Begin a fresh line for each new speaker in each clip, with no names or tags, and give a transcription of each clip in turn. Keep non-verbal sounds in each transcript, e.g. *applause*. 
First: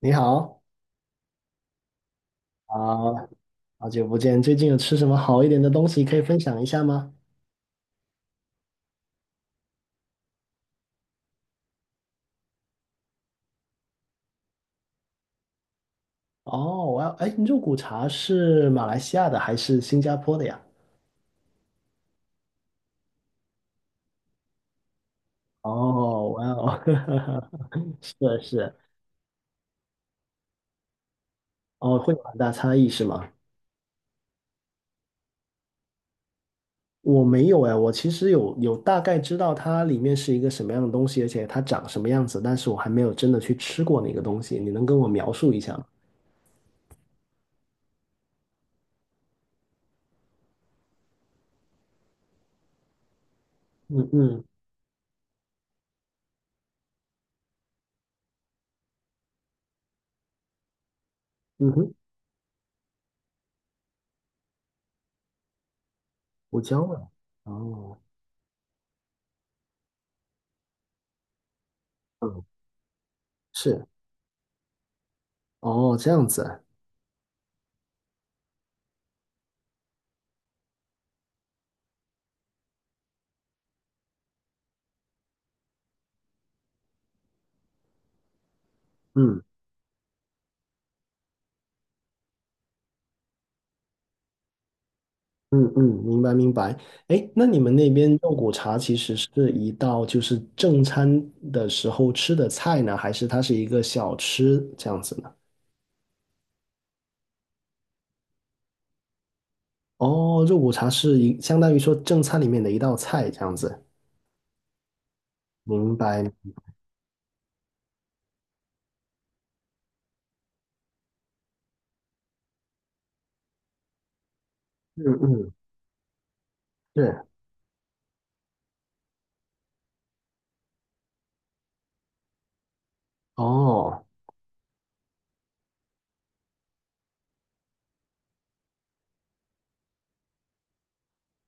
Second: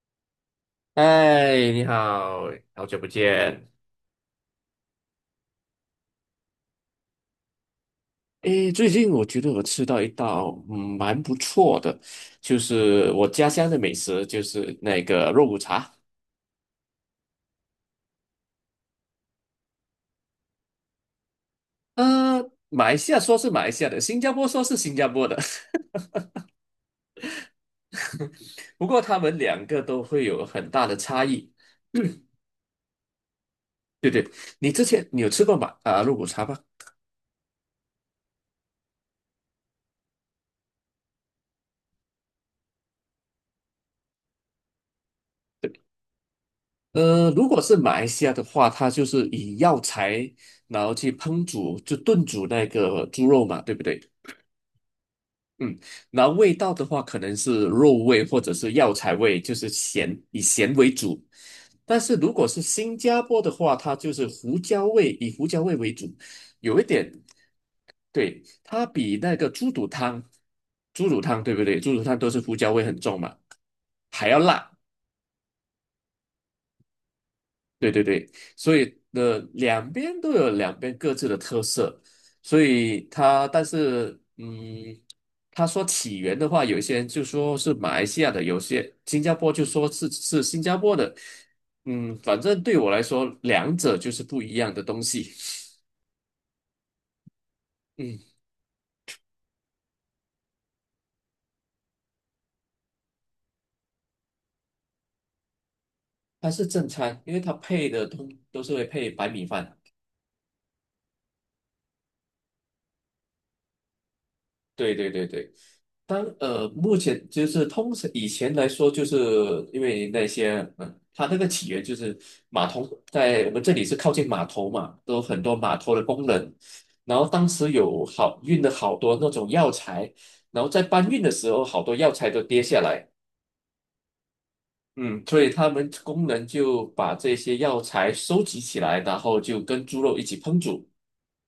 你好，
嗨，你好，好久不
啊，
见。
好久不见，最近有吃什么好一点的东西可以分享一下吗？
诶，最近我觉得我吃到一道蛮不错的，就是我家乡的美食，就是那个肉骨茶。
哦，哇，哎，肉骨茶是马来西亚的还是新加坡的呀？
呃，马来西亚说是马来西亚的，新加坡说是新加坡的。
哦，哇哦，*laughs* 是的是的，
*laughs* 不过他们两个都会有很大的差异。
哦，会有很大差异是吗？
对对，你之前有吃过肉骨茶吗？
我没有哎，我其实有大概知道它里面是一个什么样的东西，而且它长什么样子，但是我还没有真的去吃过那个东西，你能跟我描述一下吗？
如果是马来西亚的话，它就是以药材然后去烹煮，就炖煮那个猪肉嘛，对不对？
嗯嗯，
嗯，然后味道的话，可能是肉味或者是药材味，就是咸，以咸为主。
嗯哼，
但是如果是新加坡的话，它就是胡椒味，以胡椒味为主，
胡
有
椒
一
味。
点。
哦，
对，它比那个猪肚汤，猪肚汤对不对？猪肚汤都是
嗯，
胡椒味很重嘛，
是，
还要辣。
哦，这样子，
对对对，所以的两边都有两边各自的特色，所以它但是，他说起源的话，有一些人就说是马来西亚的，有些新加
嗯。
坡就说是新加坡的。反正对我来说，两者就是不一样的东西。
嗯嗯，明白明白。哎，那你们那边
嗯，
肉骨茶其实是一道就是正餐的时候吃的菜呢，还是它是一个小吃这样子呢？
它是正餐，因为它配的通都是会配白米饭。
哦，肉骨茶是一相当于说正餐里面的一道菜这样子。
对对对对。
明白。
目前就是通常以前来说，就是因为那些，它那个起源就是码头，在我们这里是靠近码头嘛，
嗯
都有很
嗯，
多码头的工人，然
是。
后当时有好运了好多那种药材，然后在搬运的时候，好多药材都跌下来。
哦，
嗯，所以他们工人就把这些药材收集起来，然后就跟猪肉一起烹煮。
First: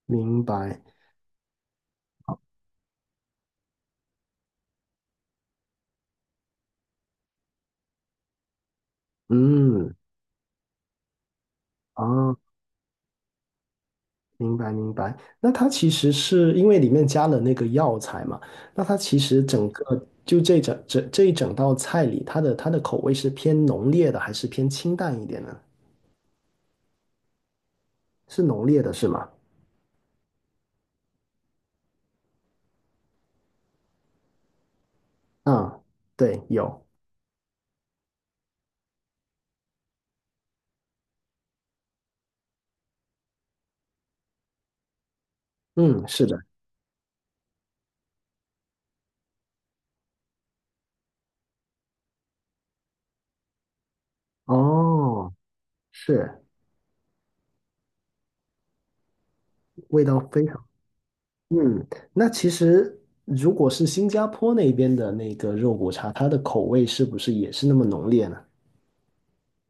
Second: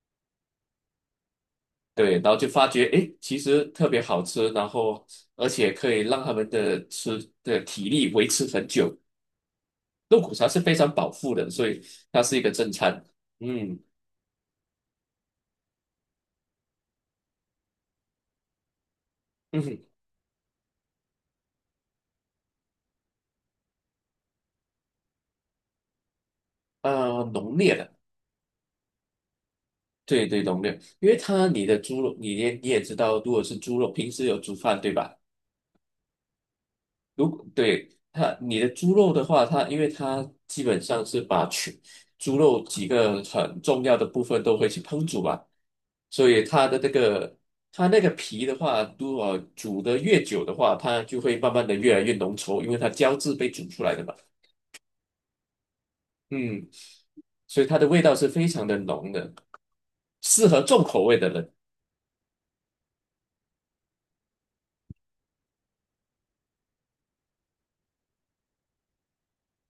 明白。
对，然后就发觉，诶，其实特别好吃，然后而且可以让他们的吃的体力维持很久。
嗯，
肉骨茶是非常饱腹的，所以它
啊。
是一个正餐。嗯
明白明白。那它其实是因为里面加了那个药材嘛，那它其实
嗯
整
哼，
个就这一整道菜里，它的口味是偏浓烈的，还是偏清淡一点呢？
啊，浓烈的。
是浓烈的，是吗？
对对，浓烈，因为它你的猪肉，你也知道，如果是猪肉，平时有煮饭对吧？
啊，对，有，
如果对它，你的猪肉的话，因为它基本上是把全猪肉几个很重要的部分都会去烹煮嘛，
嗯，是
所
的，
以它的那个它那个皮的话，如果煮得越久的话，它就会慢慢的越来越浓稠，因为它胶质被煮出来的嘛。
哦，是，
嗯，所以它的味道是非常的浓的，
味道非
适合
常，
重口味的人。
嗯，那其实如果是新加坡那边的那个肉骨茶，它的口味是不是也是那么浓烈呢？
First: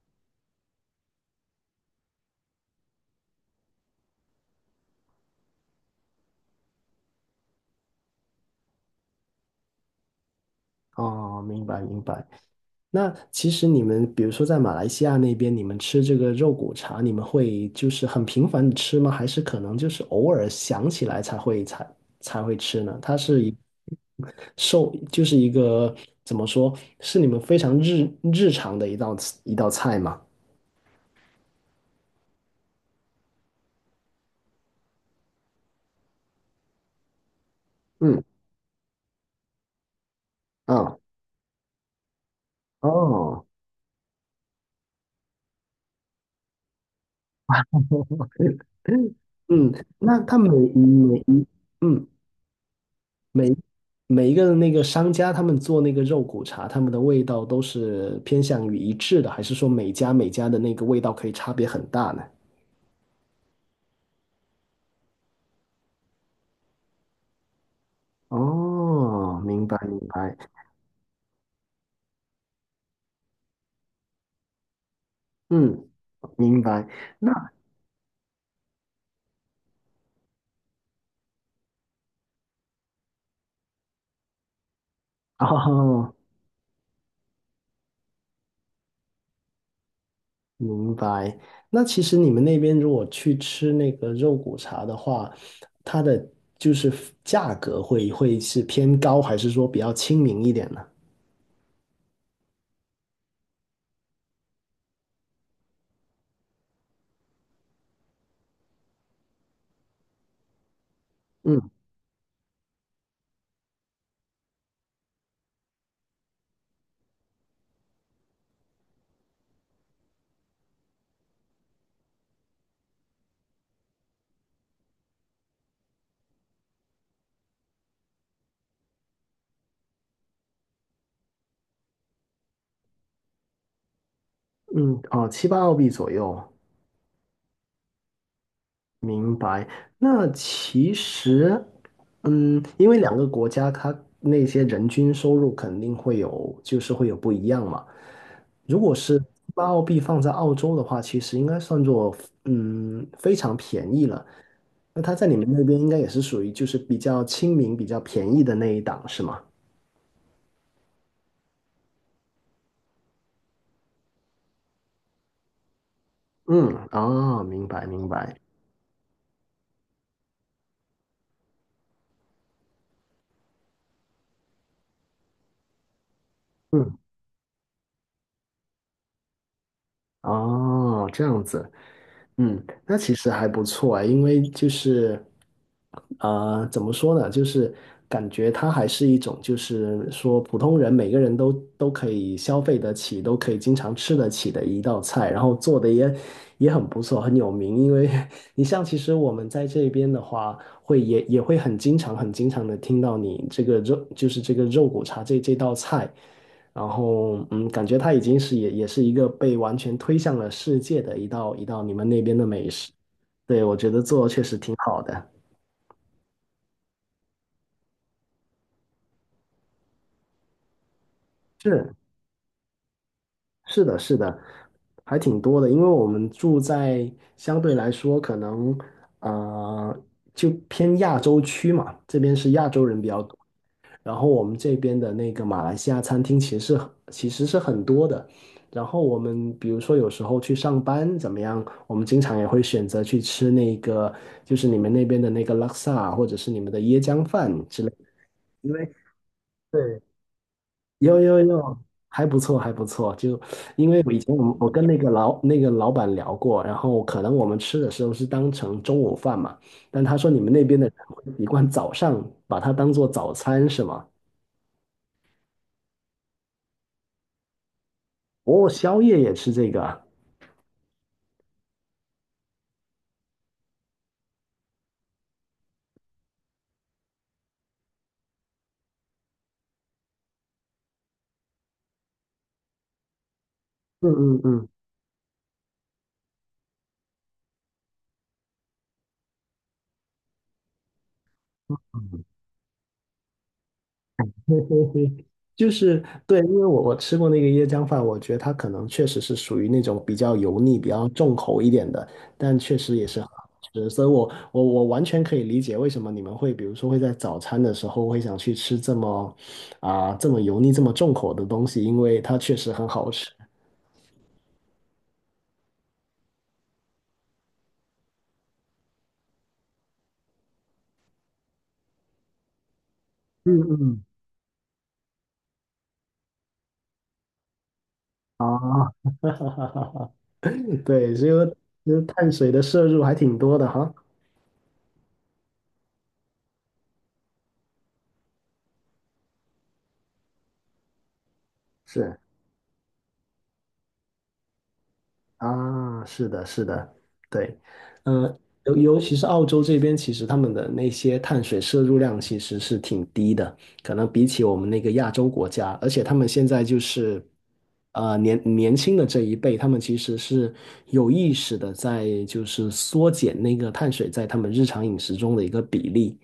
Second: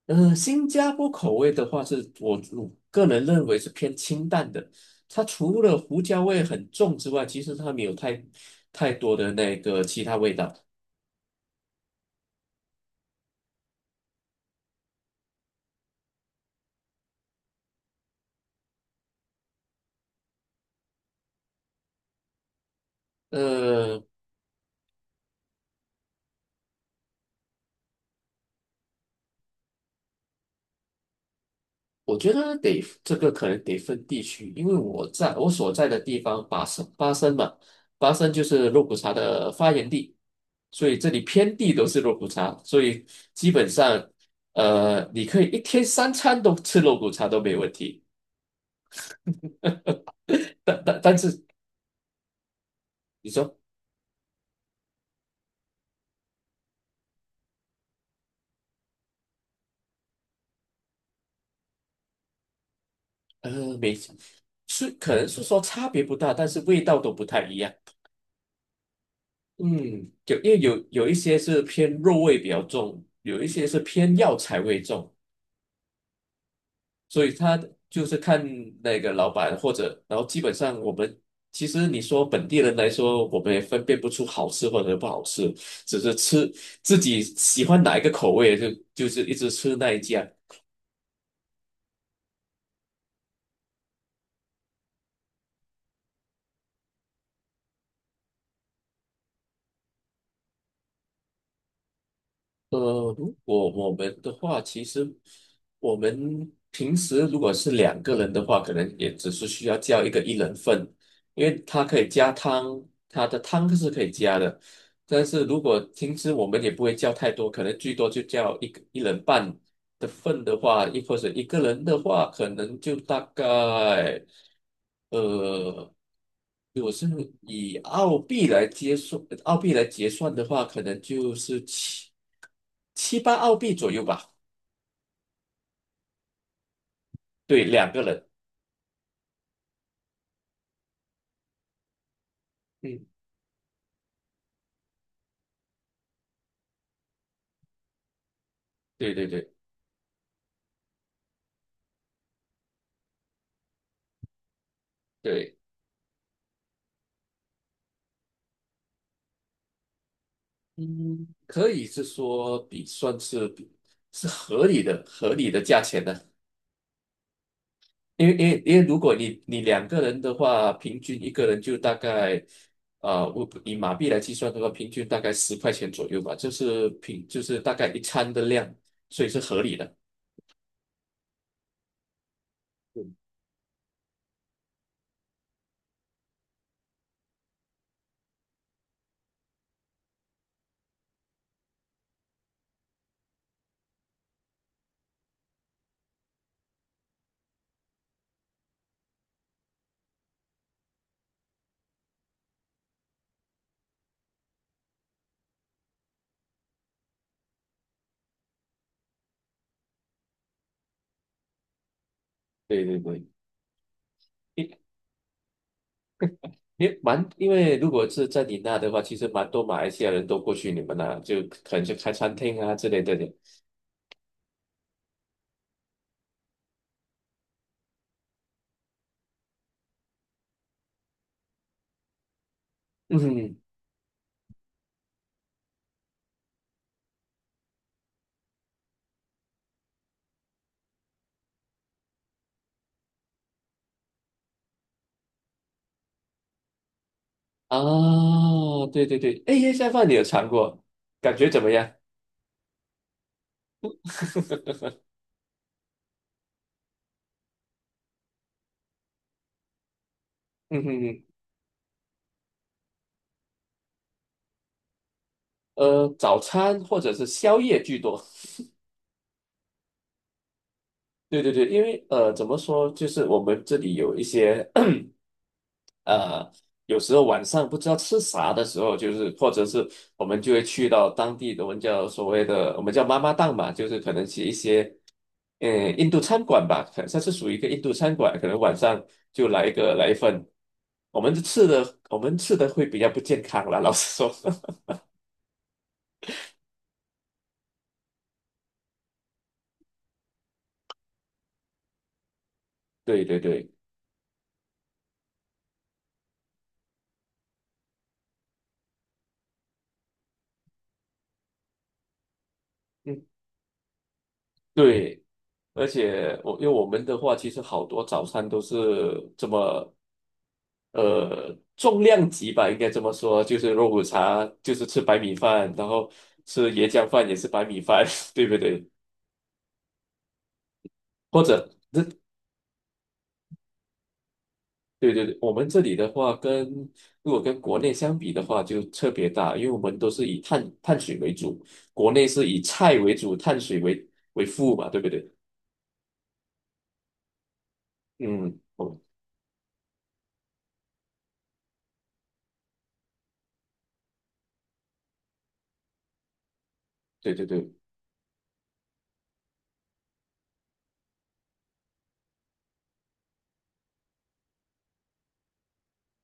新加坡口味的话是，我个人认为是偏清淡的。它除了胡椒味很重之外，其实它没有太多的那个其他味道。
哦，明白明白。那其实你们，比如说在马来西亚那边，你们吃这个肉骨茶，你们会就是很频繁的吃吗？还是可能就是偶尔想起来才会吃呢？它是一
呃，
受，就是一个怎么说，是你们非常日常的一道菜吗？
我觉得这个可能得分地区，因为我在我所在的地方巴生嘛，巴
嗯，
生就是肉骨茶的发源地，所
啊，
以这里遍地都是肉骨茶，所以
哦，
基本上，你可以一天三餐都吃肉骨茶都没问题。
*laughs* 嗯，那它每
但但但
每
是
嗯。
你
每。
说。
每一个那个商家他们做那个肉骨茶，他们的味道都是偏向于一致的，还是说每家每家的那个味道可以差别很大呢？
没，是可能是说差别不大，但是味道都不太一样。
哦，明白明
嗯，
白，
有因为有一些是偏肉味比较重，有一些是偏药材味重，
嗯，明白。
所以
那
他就是看那个老板或者，然后基本上我们其实你说本地人来说，我们也分辨不出好吃或者不好吃，只
哦，
是吃自己喜欢哪一个口味就是一直吃那一家。
明白。那其实你们那边如果去吃那个肉骨茶的话，它的就是价格会是偏高，还是说比较亲民一点呢？
如果我们的话，其实我们平时如果是两个人的话，可能也只是需要叫一个一人份，因
嗯
为它可以加汤，它的汤是可以加的。但是如果平时我们也不会叫太多，可能最多就叫一个一人半的份的话，或者一个人的话，可能就大概，呃，如果是以澳币来结算的话，可能就是七八澳币左右吧。
嗯，哦，七八澳币左右。
对，两个人，
明白。那其实，嗯，因为
嗯，
两个国家它那些人均收入肯定会有，就是会有不一样嘛。如果
对
是
对对
把澳币放在澳洲的话，其实应该算作嗯非常便宜了。那它在你们
对，
那边应该也是属于就是比较亲民、比较便宜的那一档，是吗？
嗯，可以是说算是合理的价钱呢。
嗯，哦，明白明
因为
白。
因为因为如果你两个人的话，平均一个人就大概，啊，我以马币来计算的话，平均大概十块钱左右吧，就是
嗯，
平就是大概一餐的量，所以是合理的。
哦，这样子。嗯，那其实还不错啊，因为就是，怎么说呢，就是感觉它还是一种，就是说普通人每个人都都可以消费得起，都可以经常吃得起的一道菜，然后做的也很不错，很有名。因为 *laughs* 你像其实我们在这边的话，也会很经常的听到你这个肉，就是这个肉骨茶这道菜。然后嗯，感觉它已经是也是一个被完全推向了世界的一道你们那边的美
对
食。
对对，
对，我觉得做确实挺
因
好的。
因为如果是在你那的话，其实蛮多马来西亚人都过去你们那，就可能
是，
就开餐厅啊之类的。
是的，是的，还挺多的。因为我们住在相对来说可能呃就偏亚洲区嘛，这边是亚洲人比较多。
嗯
然后我们这边的那个马来西亚餐厅其实是很多的。然后我们比如说有时候去上班怎么样，我们经常也会选择去吃那个，就是你们那边的那个拉萨，或者是你们的椰浆饭之类的。
啊，
因为
对对对，哎，椰菜
对，
饭你有尝过，
有
感
有
觉怎么
有，
样？
还不错还不错。就因为我以前我们我跟那个老板聊过，然后可能我们吃的时候是当成中午饭嘛，但他说你们那边
嗯
的
哼
人会
哼，
习惯早上把它当做早餐是吗？
早餐或者是宵夜居多。
哦，宵夜也吃这个啊。
对对对，因为怎么说，就是我们这里有一些 *coughs* *clears throat* 呃，有时候晚上不知道吃啥的时候，就是或者是我们就会去到当地的，我们叫所谓的我们叫妈妈档嘛，就是
嗯
可能
嗯
去一
嗯
些印度餐馆吧，可它是属于一个印度餐馆，可能晚上就来一份，我们吃的我
嗯，
们吃的会比较不健康啦，老实说。
*laughs* 嘿
*laughs*
嘿嘿，就是对，因为我吃过那个椰浆饭，我觉得它可能确实是属于那种比较油腻、比较重口一点的，但确实也是
对
很好
对对，
吃，所以我完全可以理解为什么你们会，比如说会在早餐的时候会想去吃这么这么油腻、这么重口的东西，因为它确实很好
嗯，
吃。
对。而且因为我们的话，其实好多早餐都是这么，重量级吧，应该这么说，就是肉骨
嗯
茶，就是吃白米饭，然后吃椰浆饭也是白米饭，*laughs* 对不对？
啊，*laughs* 对，所
或
以
者，
就是碳水的摄入还挺多的哈。
对对对，我们这里的话跟，如果跟国内相比的话，就特别大，因为我们都是以碳水为主，国
是。
内是以菜为主，碳水为辅嘛，对不对？
啊，是的，是的，对，呃，
嗯，
尤
哦，
尤其是澳洲这边，其实他们的那些碳水摄入量其实是挺低的，可能比起我们那个亚洲国家，而且他们现在就是，
对对对，
年轻的这一辈，他们其实是有意识的在就是缩减那个碳水在他们日常饮食中的一个比例，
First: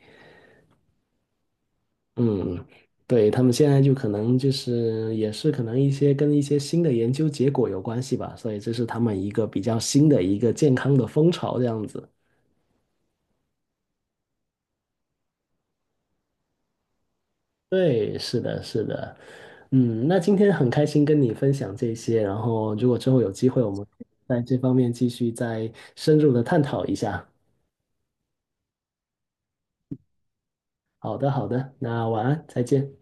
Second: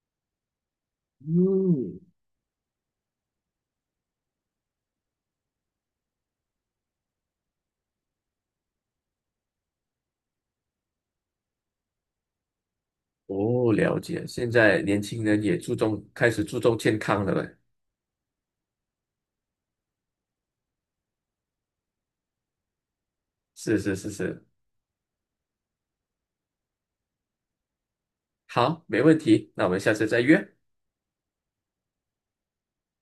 嗯，
嗯，对，他们现在就可能就是也是可能一些跟一些新的研究结果有关系吧，所以这是他们一个比较新的一个健康的风潮这样子。
哦，了解。现在年轻人也注重，开始注重健康了呗。
对，是的，是的，嗯，那今天很开心跟你分享这些，然后如果之后有机会，我
是
们
是是
在
是，
这方面继续再深入的探讨一下。
好，没问题。那我们下次再约，
好的，好的，那晚安，再见。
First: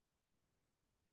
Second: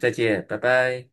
再见，拜拜。